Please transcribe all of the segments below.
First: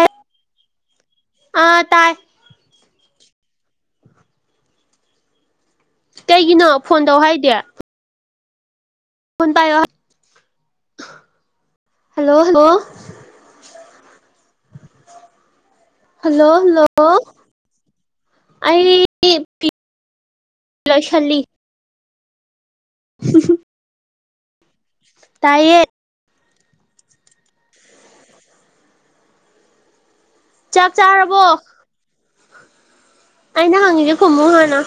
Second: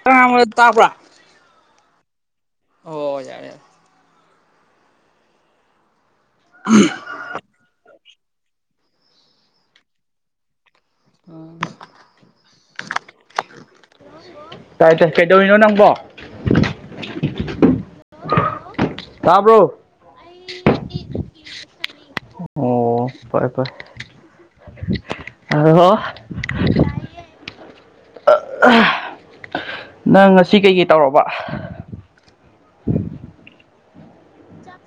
[unintelligible] ꯉꯥꯡꯕꯗꯣ ꯇꯥꯕ꯭ꯔꯣ ꯑ ꯇꯥꯏ ꯑꯣ ꯌꯥꯔꯦ ꯌꯥꯔꯦ ꯀꯩꯒꯤꯅꯣ ꯐꯣꯟ ꯇꯧ ꯍꯥꯏꯗꯤ ꯐꯣꯟ ꯄꯥꯏꯌꯣ ꯍꯥ ꯍꯜꯂꯣ ꯍꯜꯂꯣ ꯇꯥꯏ ꯇꯥꯏ ꯀꯩꯗꯧꯔꯤꯅꯣ ꯅꯪꯕꯣ ꯍꯜꯂꯣ ꯍꯜꯂꯣ ꯑꯩ [unintelligible] ꯇꯥꯕ꯭ꯔꯣ ꯂꯣꯏꯁꯜꯂꯤ ꯑꯣ ꯐꯔꯦ ꯐꯔꯦ ꯇꯥꯏꯌꯦ [unintelligible] ꯅꯪ ꯉꯁꯤ ꯀꯩꯀꯩ ꯆꯥꯛ ꯇꯧꯔꯕ ꯆꯥꯔꯕꯣ ꯑꯩꯅ ꯍꯪꯒꯦꯗꯨ ꯈꯨꯝꯃꯨ ꯍꯥꯟꯅ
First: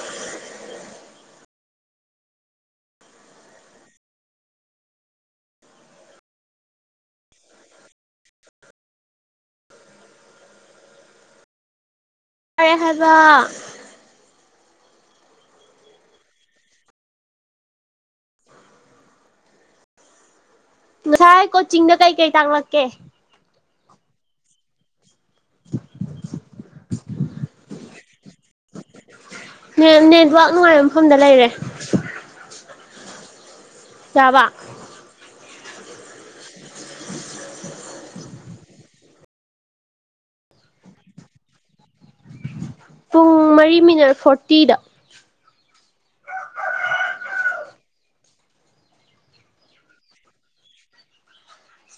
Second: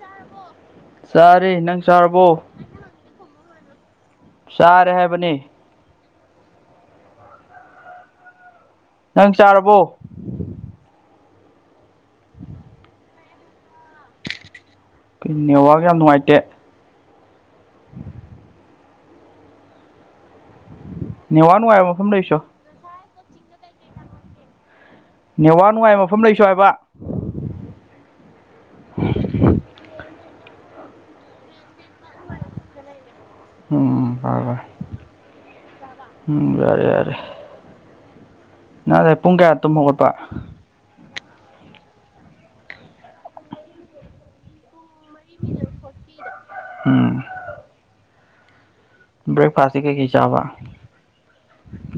ꯆꯥꯔꯦ ꯅꯪ ꯆꯥꯔꯕꯣ ꯆꯥꯔꯦ ꯍꯥꯏꯕꯅꯤ ꯅꯪ ꯆꯥꯔꯕꯣ ꯆꯥꯔꯦ ꯍꯥꯏꯕ ꯀꯩꯅꯣ ꯅꯦꯠꯋꯥꯛ ꯌꯥꯝ ꯅꯨꯡꯉꯥꯏꯇꯦ ꯉꯁꯥꯏ ꯅꯦꯠꯋꯥꯛ ꯅꯨꯡꯉꯥꯏꯕ ꯀꯣꯆꯤꯡꯗ ꯃꯐꯝ ꯀꯩ ꯀꯩ ꯂꯩꯁꯣ ꯇꯥꯛꯂꯛꯀꯦ ꯅꯦꯠꯋꯥꯛ ꯅꯨꯡꯉꯥꯏꯕ ꯃꯐꯝ ꯂꯩꯁꯣ ꯍꯥꯏꯕ [inaudible] ꯅꯦꯠ ꯅꯦꯠꯋꯥꯛ ꯅꯨꯡꯉꯥꯏꯕ ꯃꯐꯝꯗ ꯂꯩꯔꯦ ꯎꯝ ꯐꯔꯦ ꯌꯥꯕ ꯐꯔꯦ ꯎꯝ ꯌꯥꯔꯦ ꯌꯥꯔꯦ ꯅꯪ ꯉꯁꯥꯏ ꯄꯨꯡ ꯀꯌꯥ ꯇꯨꯝ ꯍꯧꯒꯠꯄ ꯄꯨꯡ ꯃꯔꯤ ꯃꯤꯅꯠ ꯐꯣꯔꯇꯤꯗ ꯎꯝ ꯕ꯭ꯔꯦꯛꯐꯥꯁꯇꯤ ꯀꯩꯀꯩ ꯆꯥꯕ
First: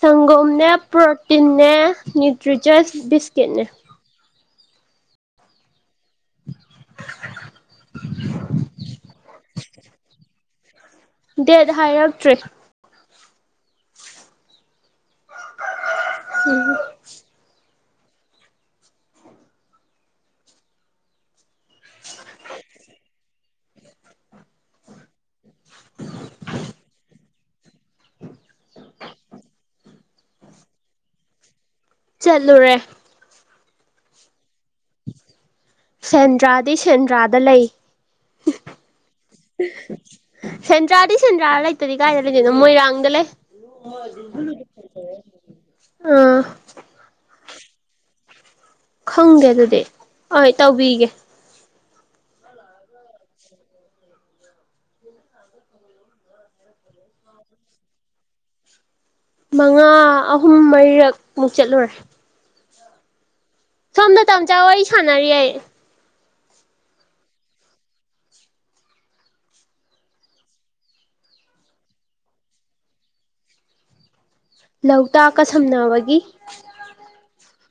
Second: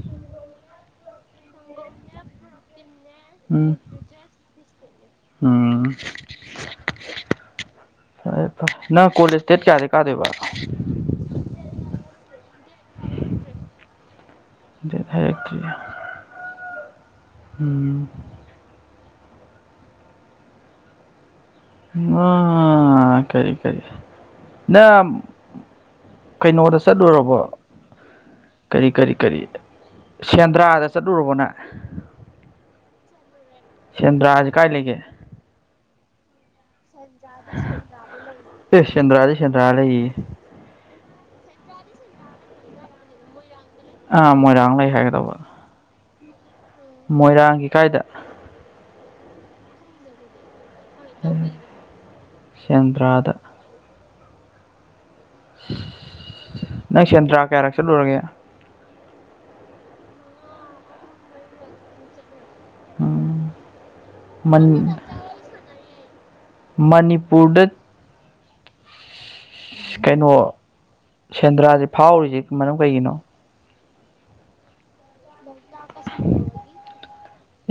ꯁꯪꯒꯣꯝꯅꯦ ꯄ꯭ꯔꯣꯇꯤꯟꯅꯦ ꯅ꯭ꯌꯨꯇ꯭ꯔꯤꯆꫭꯏꯁ ꯕꯤꯁ ꯎꯝ ꯎꯝ ꯐꯔꯦ ꯐꯔꯦ ꯅꯪ ꯀꯣꯂꯦꯖ ꯇꯦꯠ ꯀꯌꯥꯗꯩ ꯀꯥꯗꯣꯏꯕ ꯗꯦꯠ ꯍꯥꯏꯔꯛꯇ꯭ꯔꯤ ꯗꯦꯠ ꯍꯥꯏꯔꯛꯇ꯭ꯔꯤ ꯎꯝ ꯎꯝ ꯑꯥ ꯀꯔꯤ ꯀꯔꯤ ꯅꯪ ꯑꯝ ꯀꯩꯅꯣꯗ ꯆꯠꯂꯨꯔꯕꯣ ꯀꯔꯤ ꯀꯔꯤ ꯀꯔꯤ ꯁꯦꯟꯗ꯭ꯔꯥꯗ ꯆꯠꯂꯨꯔꯕꯣ ꯅꯪ ꯆꯠꯂꯨꯨꯔꯦ ꯁꯦꯟꯗ꯭ꯔꯥꯖꯤ ꯀꯥꯏ ꯂꯩꯒꯦ [inaudible] ꯁꯦꯟꯗ꯭ꯔꯥꯗꯤ ꯁꯦꯟꯗ꯭ꯔꯥꯗ ꯂꯩ ꯑꯦ ꯁꯦꯟꯗ꯭ꯔꯥꯗꯤ ꯁꯦꯟꯗ꯭ꯔꯥ ꯂꯩꯌꯦ ꯁꯦꯟꯗ꯭ꯔꯥꯗꯤ ꯁꯦꯟꯗ꯭ꯔꯥꯗ ꯂꯩꯇꯗꯤ ꯀꯥꯏꯗ ꯂꯩꯗꯣꯏꯅꯣ ꯃꯣꯏꯔꯥꯡꯗ ꯂꯩ ꯑꯥ ꯃꯣꯏꯔꯥꯡ ꯂꯩ ꯍꯥꯏꯒꯗꯧꯕ ꯑꯥ ꯃꯣꯏꯔꯥꯡꯒꯤ ꯀꯥꯏꯗ ꯈꯪꯗꯦ ꯑꯗꯨꯗꯤ ꯍꯣꯏ ꯇꯧꯕꯤꯒꯦ ꯁꯦꯟꯗ꯭ꯔꯥꯗ ꯅꯪ ꯁꯦꯟꯗ꯭ꯔꯥ ꯀꯌꯥꯔꯛ ꯆꯠꯂꯨꯔꯒꯦ ꯃꯉꯥ ꯑꯍꯨꯝ ꯃꯔꯤꯔꯛ ꯃꯨꯛ ꯆꯠꯂꯨꯔꯦ ꯎꯝ ꯁꯣꯝꯗ ꯇꯝꯆꯥ ꯃꯟ ꯋꯥꯔꯤ ꯁꯥꯟꯅꯔꯤꯌꯦ ꯃꯅꯤꯄꯨꯔꯗ ꯀꯩꯅꯣ ꯁꯦꯟꯗ꯭ꯔꯥꯁꯦ ꯐꯥꯎꯔꯤꯁꯦ ꯃꯔꯝ ꯀꯩꯒꯤꯅꯣ ꯂꯧꯇꯥꯛꯀ ꯁꯝꯅꯕꯒꯤ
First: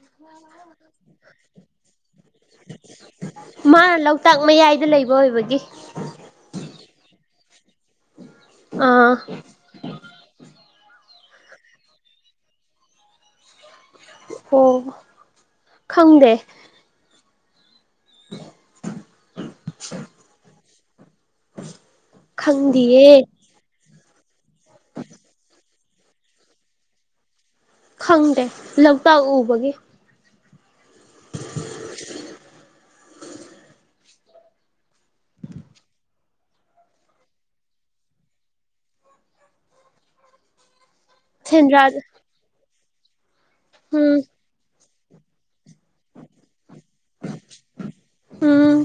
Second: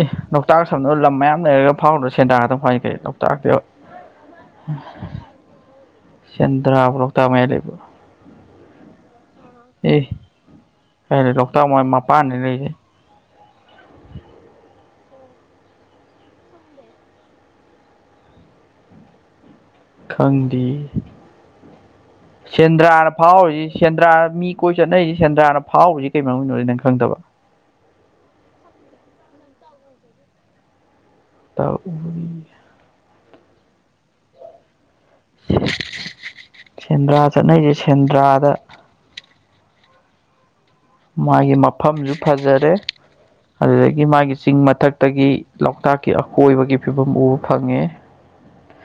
ꯑꯦ ꯂꯣꯛꯇꯥꯛ ꯁꯝꯅꯔ ꯂꯝ ꯃꯌꯥꯝ ꯂꯩꯔꯒ ꯐꯥꯎꯗꯔ ꯁꯦꯟꯗꯔꯥ ꯇꯡ ꯐꯥꯎꯔꯤ ꯀꯩ ꯂꯣꯛꯇꯥꯛꯇ ꯃꯥꯅ ꯂꯣꯛꯇꯥꯛ ꯃꯌꯥꯏꯗ ꯂꯩꯕ ꯑꯣꯏꯕꯒꯤ ꯁꯦꯟꯗ꯭ꯔꯥꯕꯨ ꯂꯣꯛꯇꯥꯛ ꯃꯌꯥꯏ ꯂꯩꯕꯔꯣ ꯑꯥ ꯑꯦ ꯀꯥꯏꯗꯩ ꯂꯣꯛꯇꯥꯛ ꯃꯣꯏ ꯃꯄꯥꯟꯗꯅꯤ ꯂꯩꯔꯤꯁꯦ ꯑꯣ ꯈꯪꯗꯦ [unintelligible] ꯈꯪꯗꯦꯌꯦ ꯈꯪꯗꯤꯌꯦ ꯁꯦꯟꯗ꯭ꯔꯥꯅ ꯐꯥꯎꯔꯤꯁꯦ ꯁꯦꯟꯗ꯭ꯔꯥ ꯃꯤ ꯀꯣꯏ ꯆꯠꯅꯩꯁꯤ ꯁꯦꯟꯗ꯭ꯔꯥꯅ ꯐꯥꯎꯔꯤꯁꯤ ꯀꯩ ꯃꯔꯝꯒꯤꯅꯣꯖꯦ ꯅꯪ ꯈꯪꯗꯕ ꯈꯪꯗꯦ ꯂꯧꯇꯥꯛ ꯎꯕꯒꯤ ꯇ ꯎꯕꯒꯤꯌꯦ ꯁꯦꯟꯗ꯭ꯔꯥ ꯆꯠꯅꯩꯁꯦ ꯁꯦꯟꯗ꯭ꯔꯥꯗ ꯃꯥꯒꯤ ꯁꯦꯟꯗ꯭ꯔꯥꯗ ꯃꯐꯝꯁꯨ ꯐꯖꯔꯦ ꯑꯗꯨꯗꯒꯤ ꯎꯝ ꯃꯥꯒꯤ ꯆꯤꯡ ꯃꯊꯛꯇꯒꯤ ꯂꯣꯛꯇꯥꯛꯀꯤ ꯑꯀꯣꯏꯕꯒꯤ ꯐꯤꯕꯝ ꯎꯕ ꯐꯪꯉꯦ ꯎꯝ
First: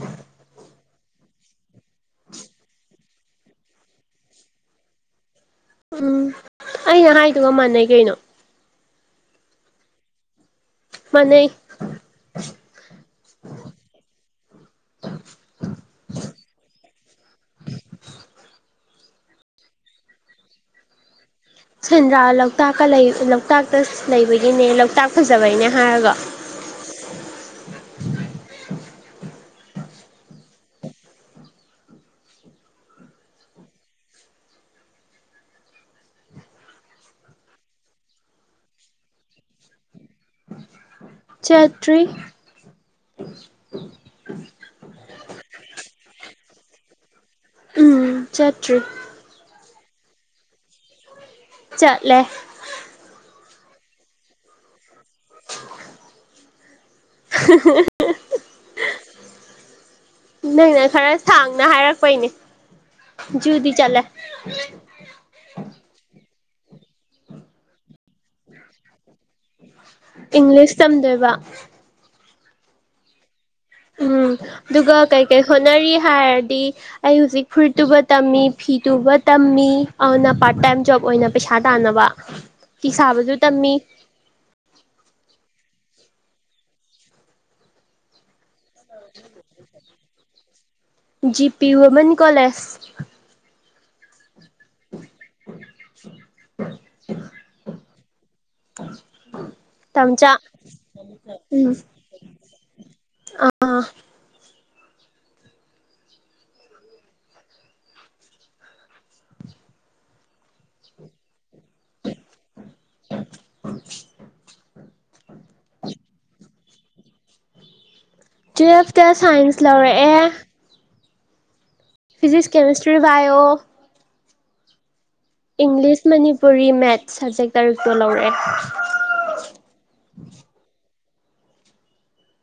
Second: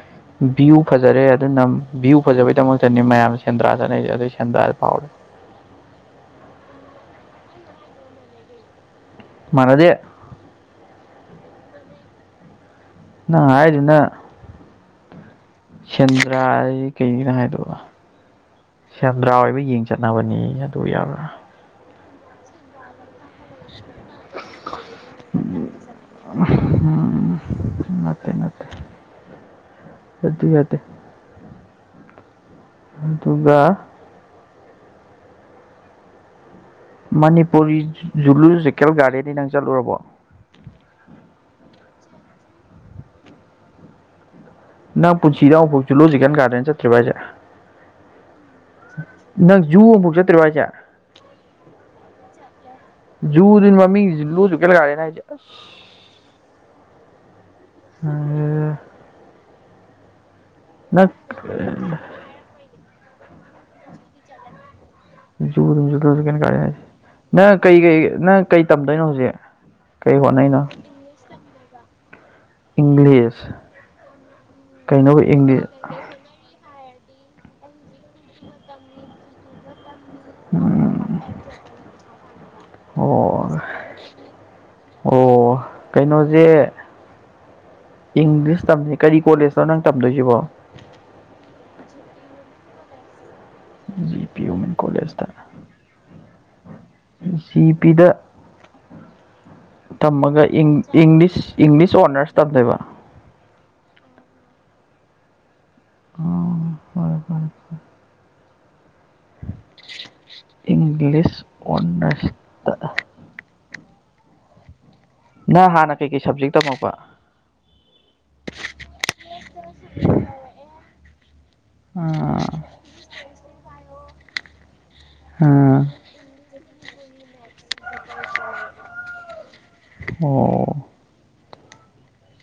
ꯚ꯭ꯌꯨ ꯐꯖꯔꯦ ꯑꯗꯨꯅ ꯚ꯭ꯌꯨ ꯐꯖꯕꯩꯗꯃꯛꯇꯅꯤ ꯃꯌꯥꯝ ꯁꯦꯟꯗ꯭ꯔꯥ ꯆꯠꯅꯩꯁꯦ ꯑꯗꯒꯤ ꯁꯦꯟꯗ꯭ꯔꯥ ꯐꯥꯎꯔꯦ ꯎꯝ ꯑꯩꯅ ꯍꯥꯏꯗꯨꯒ ꯃꯥꯟꯅꯩ ꯀꯩꯅꯣ ꯃꯥꯟꯅꯗꯦ ꯃꯟꯅꯩ ꯅꯪ ꯍꯥꯏꯗꯨꯅ ꯁꯦꯟꯗ꯭ꯔ ꯖꯤ ꯀꯩꯒꯤꯅꯤ ꯍꯥꯏꯗꯨꯕꯨ ꯁꯦꯟꯗꯔꯥ ꯑꯣꯏꯕꯩ ꯌꯦꯡ ꯆꯠꯅꯕꯅꯦꯌꯦ ꯑꯗꯨ ꯌꯕꯔꯥ ꯁꯦꯟꯗ꯭ꯔꯥ ꯂꯧꯇꯥꯛꯀ ꯂꯩ ꯂꯣꯛꯇꯥꯛꯇ ꯂꯩꯕꯒꯤꯅꯦ ꯂꯣꯛꯇꯥꯛ ꯐꯖꯕꯩꯅꯦ ꯍꯥꯏꯔꯒ ꯎꯝ ꯅꯠꯇꯦ ꯅꯠꯇꯦ ꯑꯗꯨ ꯌꯥꯗꯦ ꯑꯗꯨꯒ ꯃꯅꯤꯄꯨꯔꯤ ꯖꯨꯂꯣꯖꯤꯀꯦꯜ ꯒꯥꯔꯗꯦꯟꯗꯤ ꯅꯪ ꯆꯠꯂꯨꯔꯕꯣ ꯆꯠꯇ꯭ꯔꯤ ꯅꯪ ꯄꯨꯟꯁꯤꯗ ꯑꯃꯨꯛꯐꯣꯛ ꯖꯩꯂꯣꯖꯤꯀꯦꯟ ꯒꯥꯔꯗꯦꯟ ꯆꯠꯇ꯭ꯔꯤꯕ ꯍꯥꯏꯁꯦ ꯎꯝ ꯆꯠꯇ꯭ꯔꯤ ꯅꯪ ꯖꯨ ꯑꯃꯨꯛꯐꯥꯎ ꯆꯠꯇ꯭ꯔꯤꯕꯣ ꯍꯥꯏꯁꯦ ꯆꯠꯂꯦ ꯖꯨ ꯗꯨ ꯃꯃꯤꯡ ꯖꯨꯂꯣꯖꯤꯀꯦꯜ ꯒꯥꯔꯗꯦꯟ ꯍꯥꯏꯁꯦ ꯑꯁ [unintelligible] [unintelligible] ꯅꯪꯅ ꯅꯪ ꯈꯔ ꯁꯥꯡꯅ ꯍꯥꯏꯔꯛꯄꯩꯅꯦ ꯖꯨꯗꯤ ꯆꯠꯂꯦ ꯖꯨꯗꯨꯅꯤ ꯖꯨꯂꯣꯖꯤꯀꯦꯜ ꯒꯥꯔꯗꯦꯟ ꯍꯥꯏꯁꯦ ꯅꯪ ꯀꯩ ꯀꯩ ꯅꯪ ꯀꯩ ꯇꯝꯗꯣꯏꯅꯣ ꯍꯧꯖꯤꯛ ꯀꯩ ꯍꯣꯠꯅꯩꯅꯣ ꯏꯪꯂꯤꯁ ꯇꯝꯗꯣꯏꯕ ꯏꯪꯂꯤꯁ ꯎꯝ ꯑꯗꯨꯒ ꯀꯩꯅꯣꯕ ꯀꯩꯀꯩ ꯏꯪꯂꯤꯁ ꯍꯣꯠꯅꯔꯤ ꯍꯥꯏꯔꯗꯤ ꯑꯩ ꯍꯧꯖꯤꯛ ꯐꯨꯔꯤꯠ ꯇꯨꯕ ꯇꯝꯃꯤ ꯐꯤ ꯇꯨꯕ ꯇꯝꯃꯤ ꯑꯗꯨꯅ ꯄꯥꯔꯠ ꯇꯥꯏꯝ ꯖꯣꯕ ꯇꯝꯃꯤ ꯑꯣꯏꯅ ꯄꯩꯁꯥ ꯇꯥꯟꯅꯕ ꯐꯤ ꯁꯥꯕꯁꯨ ꯇꯝꯃꯤ ꯑꯣ ꯑꯣ ꯀꯩꯅꯣꯁꯦ ꯏꯪꯂꯤꯁ ꯇꯝ ꯀꯔꯤ ꯀꯣꯂꯦꯖꯅꯣ ꯅꯪ ꯇꯝꯗꯣꯏꯁꯤꯕꯣ G P women college G P women ꯀꯣꯂꯦꯖꯇ [inaudible] ꯖꯤ ꯄꯤꯗ ꯇꯝꯆꯥ ꯇꯝꯃꯒ ꯏꯪ ꯏꯪꯂꯤꯁ ꯎꯝ ꯏꯪꯂꯤꯁ ꯑꯣꯅꯔꯁ ꯇꯝꯗꯣꯏꯕ ꯑꯥ ꯑꯣ ꯍꯣꯏ ꯍꯣꯏ ꯍꯣꯏ ꯏꯪꯂꯤꯁ ꯑꯣꯅꯔꯁꯇ [inaudible] ꯅꯪ ꯍꯥꯟꯅ ꯀꯩꯀꯩ ꯁꯕꯖꯦꯛ ꯇꯝꯃꯛꯄ ꯇꯨꯌꯦꯜꯐꯇ ꯁꯥꯏꯟꯁ ꯂꯧꯔꯛꯑꯦ ꯐꯤꯖꯤꯛꯁ ꯑꯥ ꯀꯦꯃꯦꯁꯇ꯭ꯔꯤ ꯕꯥꯏꯑꯣ ꯑꯥ ꯏꯪꯂꯤꯁ ꯃꯅꯤꯄꯨꯔꯤ ꯃꯦꯠꯁ ꯁꯕꯖꯦꯛ ꯇꯔꯨꯛꯇꯣ ꯂꯧꯔꯛꯑꯦ ꯑꯣ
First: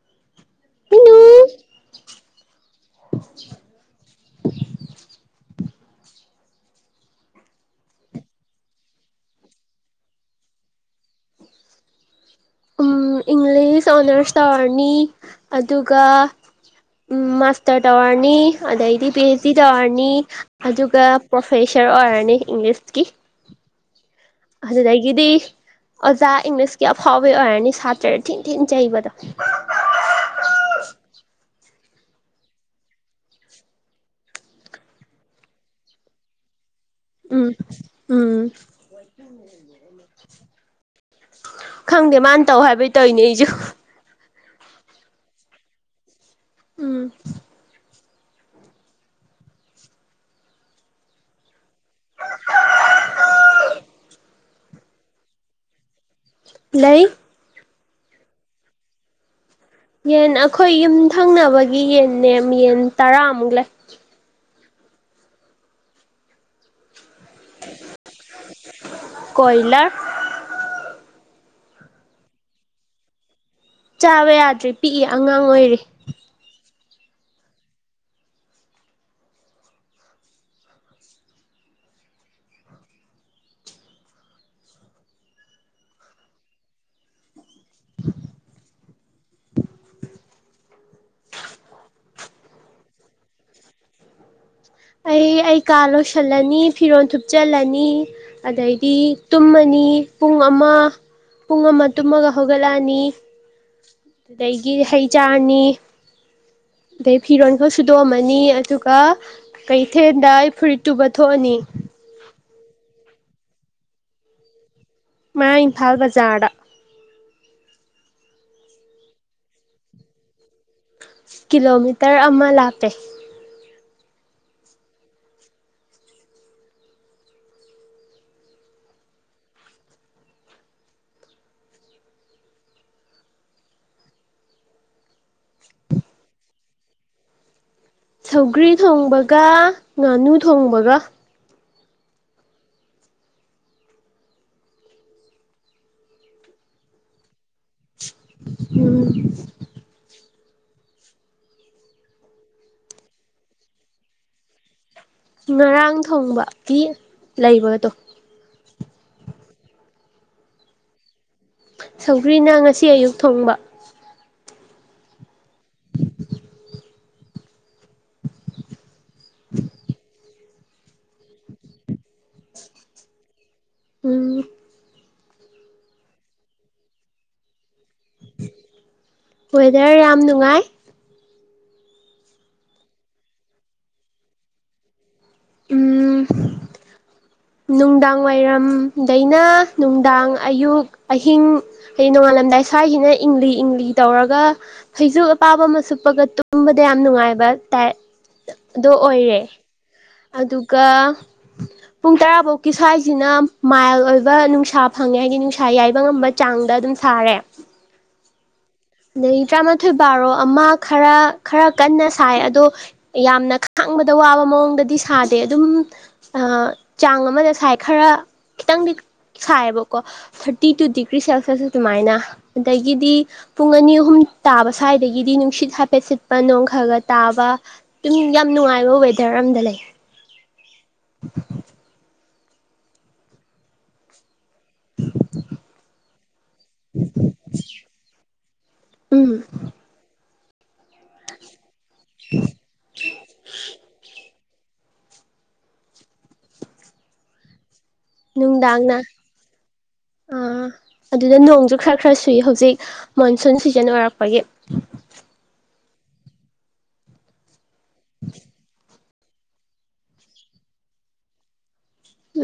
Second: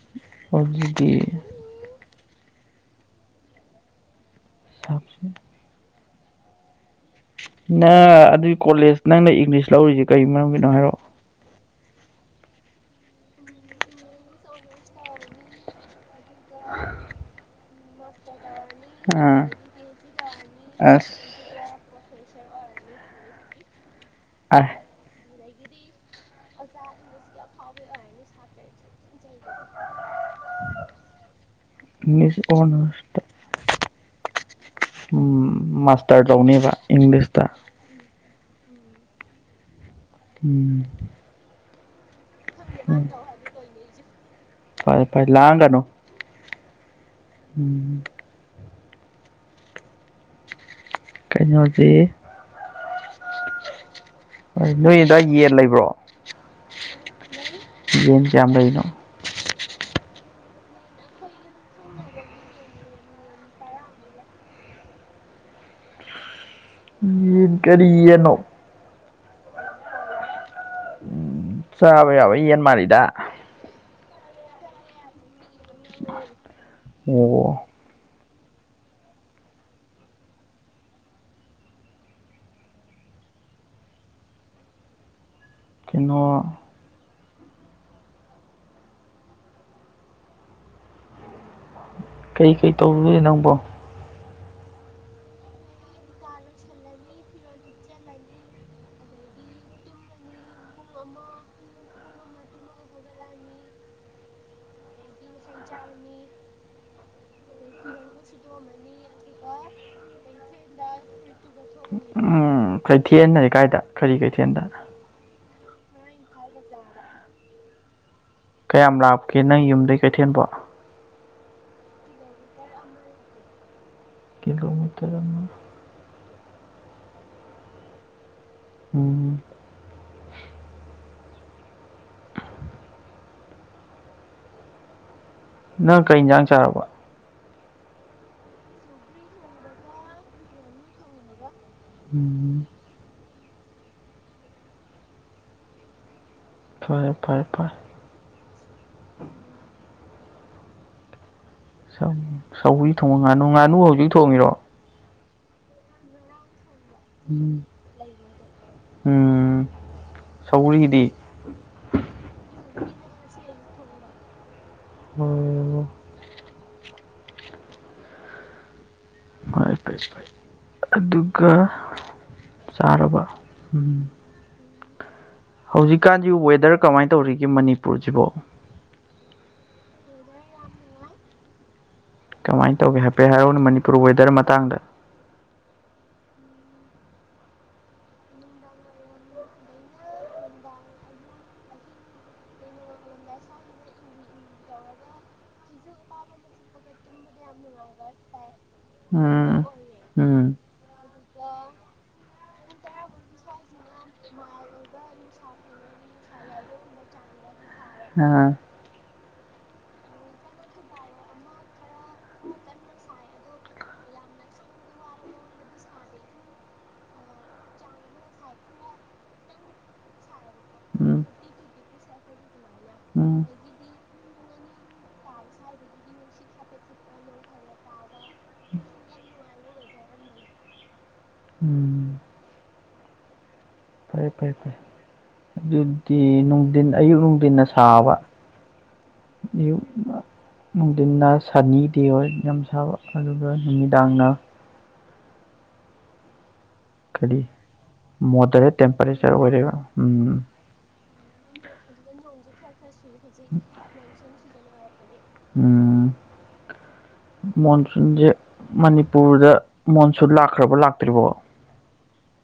[unintelligible] [inaudible] [inaudible] ꯅꯪ ꯑꯗꯨꯏ ꯀꯣꯂꯦꯖ ꯅꯪꯅ ꯏꯪꯂꯤꯁ ꯂꯧꯔꯤꯁꯦ ꯀꯔꯤ ꯃꯔꯝꯒꯤꯅꯣ ꯍꯥꯏꯔꯛ ꯑꯣ ꯑꯥ ꯏꯪꯂꯤꯁ ꯑꯣꯅꯔꯁ ꯇꯧꯔꯅꯤ ꯑꯗꯨꯒ ꯎꯝ ꯃꯥꯁꯇꯔ ꯇꯧꯔꯅꯤ ꯑꯗꯩꯗꯤ ꯄꯤ ꯑꯥ ꯑꯩꯆ ꯗꯤ ꯇꯧꯔꯅꯤ ꯑꯗꯨꯒ ꯑꯁ ꯄ꯭ꯔꯣꯐꯦꯁꯔ ꯑꯣꯏꯔꯅꯤ ꯏꯪꯂꯤꯁꯀꯤ ꯑꯥꯏ ꯑꯗꯨꯗꯒꯤꯗꯤ ꯑꯣꯖꯥ ꯏꯪꯂꯤꯁꯀꯤ ꯑꯐꯥꯎꯕꯤ ꯑꯣꯏꯔꯅꯤ ꯁꯥꯇ꯭ꯔ ꯊꯤꯟ ꯊꯤꯟ ꯆꯩꯕꯗꯣ ꯏꯪꯂꯤꯁ ꯑꯣꯅꯔꯁꯇ ꯎꯝ ꯃꯥꯁꯇꯔ ꯇꯧꯅꯦꯕ ꯏꯪꯂꯤꯁꯇ ꯎꯝ ꯎꯝ ꯎꯝ ꯈꯪꯗꯦ ꯃꯥꯅ ꯇꯧ ꯍꯥꯏꯕꯩ ꯇꯧꯔꯤꯅꯦ ꯑꯩꯁꯨ ꯐꯔꯦ ꯐꯔꯦ ꯂꯥꯡꯒꯅꯣ ꯎꯝ ꯎꯝ ꯀꯩꯅꯣꯗꯤ ꯅꯣꯏꯗ ꯌꯦꯟ ꯂꯩꯕ꯭ꯔꯣ ꯂꯩ ꯌꯦꯟ ꯀꯌꯥꯝ ꯂꯩꯔꯤꯅꯣ ꯌꯦꯟ ꯑꯈꯣꯏ ꯌꯨꯝ ꯊꯪꯅꯕꯒꯤ ꯌꯦꯟꯅꯦ ꯌꯦꯟ ꯇꯔꯥꯃꯨꯛ ꯂꯩ ꯌꯦꯟ ꯀꯔꯤ ꯌꯦꯟꯅꯣ ꯀꯣꯏꯂꯔ ꯆꯥꯥꯕ ꯌꯥꯕ ꯌꯦꯟ ꯃꯥꯜꯂꯤꯗ ꯆꯥꯕ ꯌꯥꯗ꯭ꯔꯤ ꯄꯤꯛꯏ ꯑꯉꯥꯡ ꯑꯣꯏꯔꯤ ꯑꯣ ꯀꯩꯅꯣ [inaudible] ꯀꯩ ꯀꯩ ꯇꯧꯔꯨꯅꯦ ꯅꯪꯕꯣ ꯑꯩ ꯑꯩ ꯀꯥ ꯂꯣꯏꯁꯤꯜꯂꯅꯤ ꯐꯤꯔꯣꯜ ꯊꯨꯞꯆꯜꯂꯅꯤ ꯑꯗꯩꯗꯤ ꯇꯨꯝꯃꯅꯤ ꯄꯨꯡ ꯑꯃ ꯄꯨꯡ ꯑꯃ ꯇꯨꯝꯃꯒ ꯍꯧꯒꯠꯂꯛꯅꯤ ꯑꯗꯩꯩꯒꯤ ꯍꯩ ꯆꯥꯔꯅꯤ ꯑꯗꯩ ꯐꯤꯔꯣꯟꯈ ꯁꯨꯗꯣꯛꯑꯝꯃꯅꯤ ꯑꯗꯨꯒ ꯀꯩꯊꯦꯜꯗ ꯑꯩ ꯐꯨꯔꯤꯠ ꯇꯨꯕ ꯊꯣꯛꯑꯅꯤ ꯀꯩꯊꯦꯜꯟ ꯑꯗꯤ ꯀꯥꯏꯗ ꯀꯔꯤ ꯀꯩꯊꯦꯜꯗ ꯃꯌꯥꯡ ꯏꯝꯐꯥꯜ ꯕꯖꯥꯔꯗ ꯀꯌꯥꯝ ꯂꯥꯛꯞꯀꯦ ꯅꯪ ꯌꯨꯝꯗꯩ ꯀꯩꯊꯦꯟꯕꯣ꯫ ꯀꯤꯂꯣꯃꯤꯇꯔ ꯑꯃ ꯂꯥꯞꯄꯦ꯫ ꯀꯂꯣꯃꯤꯇꯔ ꯑꯃ꯫ ꯎꯝ꯫ ꯅꯪ ꯀꯩ ꯍꯤꯟꯖꯥꯡ ꯆꯥꯔꯕ꯫ ꯁꯧꯒ꯭ꯔꯤ ꯊꯣꯡꯕꯒ ꯉꯥꯅꯨ ꯊꯣꯡꯕꯒ꯫ [inaudible] ꯐꯔꯦ ꯐꯔꯦ ꯐꯔꯦ꯫ [unintelligible] ꯁ ꯁꯧꯒ꯭ꯔꯤ ꯊꯣꯡꯉ ꯉꯥꯅꯨ ꯉꯥꯅꯨ ꯍꯧꯖꯤꯛ ꯊꯣꯡꯉꯤꯔꯣ꯫ ꯉꯔꯥꯡ ꯊꯣꯡꯕ ꯄꯤ ꯎꯝ ꯁꯧꯔꯤꯗꯤ ꯁꯧꯒ꯭ꯔꯤꯅ ꯉꯁꯤ ꯑꯌꯨꯛ ꯊꯣꯡꯕ꯫ [unintelligible] [inaudible] ꯑꯗꯨꯒ ꯆꯥꯔꯕ꯫ ꯎꯝ ꯍꯧꯖꯤꯛꯀꯥꯟꯗꯤ ꯋꯦꯗꯔ ꯀꯃꯥꯏꯅ ꯇꯧꯔꯤꯒꯦ ꯃꯅꯤꯄꯨꯔꯁꯤꯕꯣ꯫ ꯋꯦꯗꯔ ꯌꯥꯝ ꯅꯨꯡꯉꯥꯏ꯫ ꯀꯃꯥꯏꯅ ꯇꯧꯒꯦ ꯍꯥꯏꯐꯦꯠ ꯍꯥꯏꯔꯣꯅ ꯃꯅꯤꯄꯨꯔ ꯋꯦꯗꯔ ꯃꯇꯥꯡꯗ꯫ ꯎꯝ [inaudible] ꯅꯨꯡꯗꯥꯡ ꯋꯥꯏꯔꯝꯗꯩꯅ ꯅꯨꯡꯗꯥꯡ ꯑꯌꯨꯛ ꯑꯍꯤꯡ ꯍꯥꯏꯗꯤ ꯅꯣꯡꯉꯥꯜꯂꯝꯗꯥꯏ ꯁ꯭ꯋꯥꯏꯒꯤꯅ ꯏꯪꯂꯤ ꯏꯪꯂꯤ ꯇꯧꯔꯒ ꯐꯩꯖꯨ ꯑꯄꯥꯕ ꯑꯃ ꯁꯨꯞꯄꯒ ꯇꯨꯝꯕꯗ ꯌꯥꯝ ꯅꯨꯡꯉꯥꯏꯕ ꯇꯥꯏ ꯑꯗꫭ ꯑꯣꯏꯔꯦ꯫ ꯎꯝ ꯎꯝ ꯑꯗꯨꯒ ꯄꯨꯡ ꯇꯔꯥꯐꯧꯀꯤ ꯁ꯭ꯋꯥꯏꯁꯤꯅ ꯃꯥꯏꯜ ꯑꯣꯏꯕ ꯅꯨꯡꯁꯥ ꯐꯪꯉꯦ ꯍꯥꯏꯗꯤ ꯅꯨꯡꯁꯥ ꯌꯥꯏꯕ ꯉꯝꯕ ꯆꯥꯡꯗ ꯑꯗꯨꯝ ꯁꯥꯔꯦ꯫ [unintelligible] ꯗꯩ ꯇꯔꯥꯃꯥꯊꯣꯏ ꯕꯥꯔꯣ ꯑꯃ ꯈꯔ ꯈꯔ ꯀꯟꯅ ꯁꯥꯏ ꯑꯗꯣ ꯌꯥꯝꯅ ꯈꯥꯡꯕꯗ ꯋꯥꯕ ꯃꯑꯣꯡꯗꯗꯤ ꯁꯥꯗꯦ ꯑꯗꯨꯝ ꯑ ꯆꯥꯡ ꯑꯃꯗ ꯁꯥꯏ ꯈꯔ ꯈꯤꯇꯪꯗꯤ ꯁꯥꯏꯌꯦꯕꯀꯣ thirty two degree um Celsius ꯑꯗꯨꯃꯥꯏꯅ ꯑꯗꯒꯤꯗꯤ ꯎꯝ ꯄꯨꯡ ꯑꯅꯤ ꯑꯍꯨꯝ ꯇꯥꯕ ꯁ꯭ꯋꯥꯏꯗꯒꯤꯗꯤ ꯅꯨꯡꯁꯤꯠ ꯍꯥꯏꯐꯦꯠ ꯁꯤꯠꯄ ꯅꯣꯡ ꯈꯔ ꯈ ꯇꯥꯕ ꯗꯨꯝ ꯌꯥꯝ ꯅꯨꯡꯉꯥꯏꯕ ꯋꯦꯗꯔ ꯑꯝꯗ ꯂꯩ꯫ [unintelligible] ꯎꯝ ꯐꯔꯦ ꯐꯔꯦ ꯐꯔꯦ꯫ ꯑꯗꯨꯗꯤ ꯅꯨꯡ ꯗꯤꯟ ꯑꯌꯨꯛ ꯅꯨꯡꯊꯤꯟꯅ ꯁꯥꯕ ꯎꯝ ꯑꯌꯨꯛ ꯅꯨꯡꯊꯤꯟꯅ ꯁꯅꯤ ꯗꯦ ꯑꯣꯏ ꯌꯥꯝ ꯁꯥꯕ ꯑꯗꯨꯒ ꯅꯨꯃꯤꯗꯥꯡꯅ ꯀꯔꯤ ꯃꯣꯗꯔꯦꯠ ꯅꯨꯡꯗꯥꯡꯅ ꯇꯦꯝꯄꯔꯦꯆꯔ ꯑꯣꯏꯔꯦꯕ ꯎꯝ꯫ ꯑꯥ ꯑꯗꯨꯗ ꯅꯣꯡꯁꯨ ꯈꯔ ꯈꯔ ꯁꯨꯏ ꯍꯧꯖꯤꯛ ꯃꯣꯟꯁꯨꯟ ꯁꯤꯖꯟ ꯑꯣꯏꯔꯛꯄꯒꯤ꯫ ꯎꯝ ꯃꯣꯟꯁꯨꯟꯁꯦ ꯃꯅꯤꯄꯨꯔꯗ ꯃꯣꯟꯁꯨꯟ ꯂꯥꯛꯈ꯭ꯔꯕ ꯂꯥꯛꯇ꯭ꯔꯤꯕꯣ꯫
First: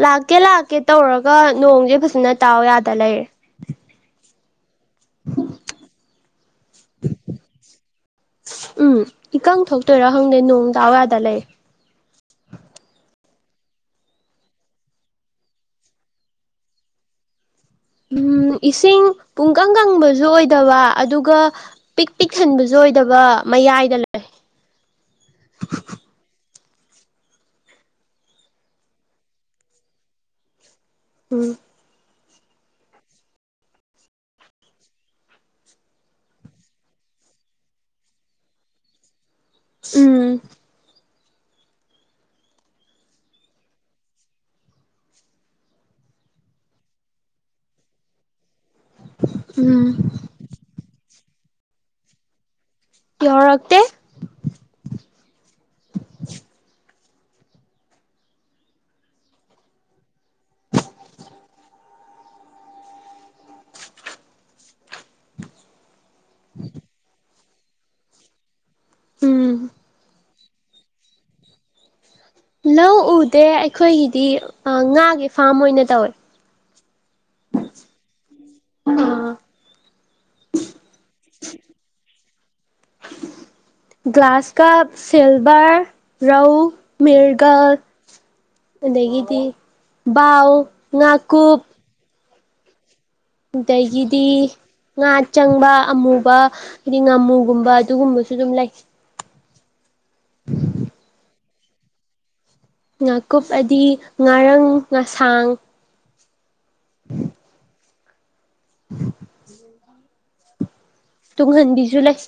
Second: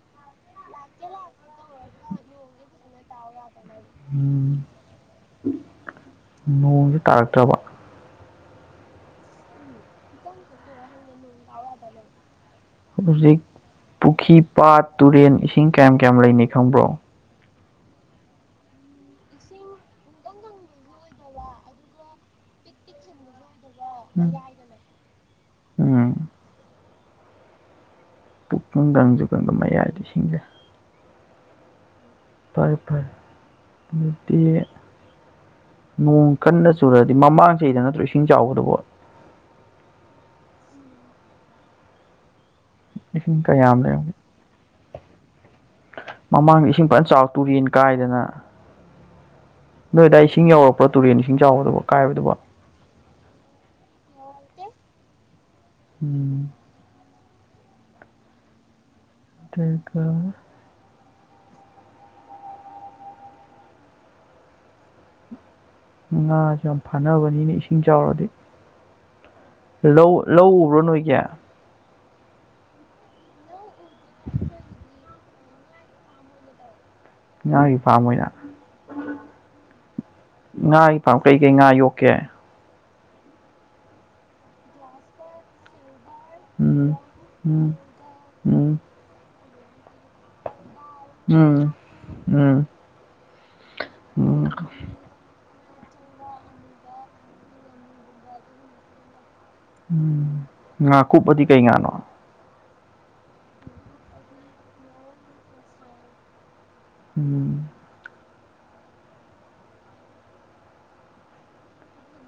ꯂꯥꯛꯀꯦ ꯂꯥꯛꯀꯦ ꯇꯧꯔꯒ ꯅꯣꯡꯁꯦ ꯐꯖꯅ ꯇꯥꯑꫭ ꯌꯥꯗ ꯂꯩꯔꯦ꯫ ꯎꯝ ꯅꯣꯡꯁꯦ ꯇꯥꯔꯛꯇ꯭ꯔꯕ꯫ ꯎꯝ ꯏꯀꯪ ꯊꯣꯛꯇꯣꯏꯔꯣ ꯍꯪꯗꯦ ꯅꯣꯡ ꯇꯥꯑꫭ ꯌꯥꯗ ꯂꯩꯔꯦ꯫ ꯍꯧꯖꯤꯛ ꯄꯨꯈ꯭ꯔꯤ ꯄꯥꯠ ꯇꯨꯔꯦꯟ ꯏꯁꯤꯡ ꯀꯌꯥꯝ ꯀꯌꯥꯝ ꯂꯩꯅꯩ ꯈꯪꯕ꯭ꯔꯣ꯫ ꯎꯝ ꯏꯁꯤꯡ ꯄꯨꯡꯀꯪ ꯀꯪꯕꯁꯨ ꯑꯣꯏꯗꯕ ꯑꯗꯨꯒ ꯄꯤꯛ ꯄꯤꯛ ꯊꯟꯕꯁꯨ ꯑꯣꯏꯗꯕ ꯃꯌꯥꯏꯗ ꯂꯩ [inaudible] ꯎꯝ꯫ [inaudible] ꯃꯌꯥꯏꯗꯤ ꯁꯤꯡꯖꯦ꯫ ꯎꯝ꯫ ꯐꯥꯔꯦ ꯐꯥꯔꯦ ꯑꯗꯨꯗꯤ ꯅꯣꯡ ꯀꯟꯅ ꯆꯨꯔꯗꯤ ꯃꯃꯥꯡ ꯆꯍꯤꯗ ꯅꯠꯇ꯭ꯔꯣ ꯏꯁꯤꯡ ꯆꯥꯎꯕꯗꯨꯕꯣ ꯎꯝ ꯢꯁꯤꯡ ꯀꯌꯥꯝ ꯂꯩꯔꯝꯒꯦ ꯃꯃꯥꯡꯗ ꯏꯁꯤꯡ ꯐꯖꯅ ꯆꯥꯎ ꯇꯨꯔꯦꯟ ꯀꯥꯏꯗꯅ ꯎꯝ ꯅꯣꯏꯗꯥꯏ ꯏꯁꯤꯡ ꯌꯥꯎꯔꯛꯄ꯭ꯔꯣ ꯇꯨꯔꯦꯟ ꯏꯁꯤꯡ ꯆꯥꯎꯕꯗꯨꯕꯣ ꯀꯥꯏꯕꯗꯨꯕꯣ ꯌꯥꯎꯔꯛꯇꯦ ꯎꯝ ꯑꯗꯨꯒ ꯉꯥꯁꯨ ꯌꯥꯝ ꯐꯥꯅꯕꯅꯤꯅꯦ ꯏꯁꯤꯡ ꯆꯥꯎꯔꯗꯤ ꯎꯝ ꯂꯧ ꯂꯧ ꯎꯕ꯭ꯔꯣ ꯅꯣꯏꯒꯤ ꯂꯧ ꯎꯗꯦ ꯑꯩꯈꯣꯏꯒꯤꯗꯤ ꯉꯥꯒꯤ ꯐꯥꯔꯝ ꯑꯣꯏꯅ ꯇꯧꯋꯦ ꯉꯥꯒꯤ ꯐꯥꯝ ꯑꯣꯏꯅ ꯉꯥꯒꯤ ꯐꯥꯝ ꯀꯩꯀꯩ ꯉꯥ ꯌꯣꯛꯀꯦ ꯀ꯭ꯂꯥꯁ ꯀꯞ ꯁꯤꯜꯚꯔ ꯔꯧ ꯎꯝ ꯃꯤꯔꯒꯜ ꯎꯝ ꯎꯝ ꯑꯗꯒꯤꯗꯤ ꯕꯥꯜ ꯎꯝ ꯎꯝ ꯑꯗꯒꯤꯗꯤ ꯎꯝ ꯉꯥ ꯆꯪꯕ ꯑꯃꯨꯕ ꯑꯗꯤ ꯉꯥꯃꯨꯒꯨꯝꯕ ꯑꯗꯨꯒꯨꯝꯕꯁꯨ ꯑꯗꯨꯝ ꯂꯩ ꯎꯝ ꯉꯥꯀꯨꯞ ꯍꯥꯢꯗꯤ ꯀꯩ ꯉꯥꯟꯅꯣ ꯉꯥꯀꯨꯞ ꯑꯗꯤ ꯉꯥꯔꯥꯡ ꯉꯁꯥꯡ ꯎꯝ ꯎꯝ [inaudible] ꯇꯨꯡ ꯍꯟꯗꯤꯁꯨ ꯂꯩ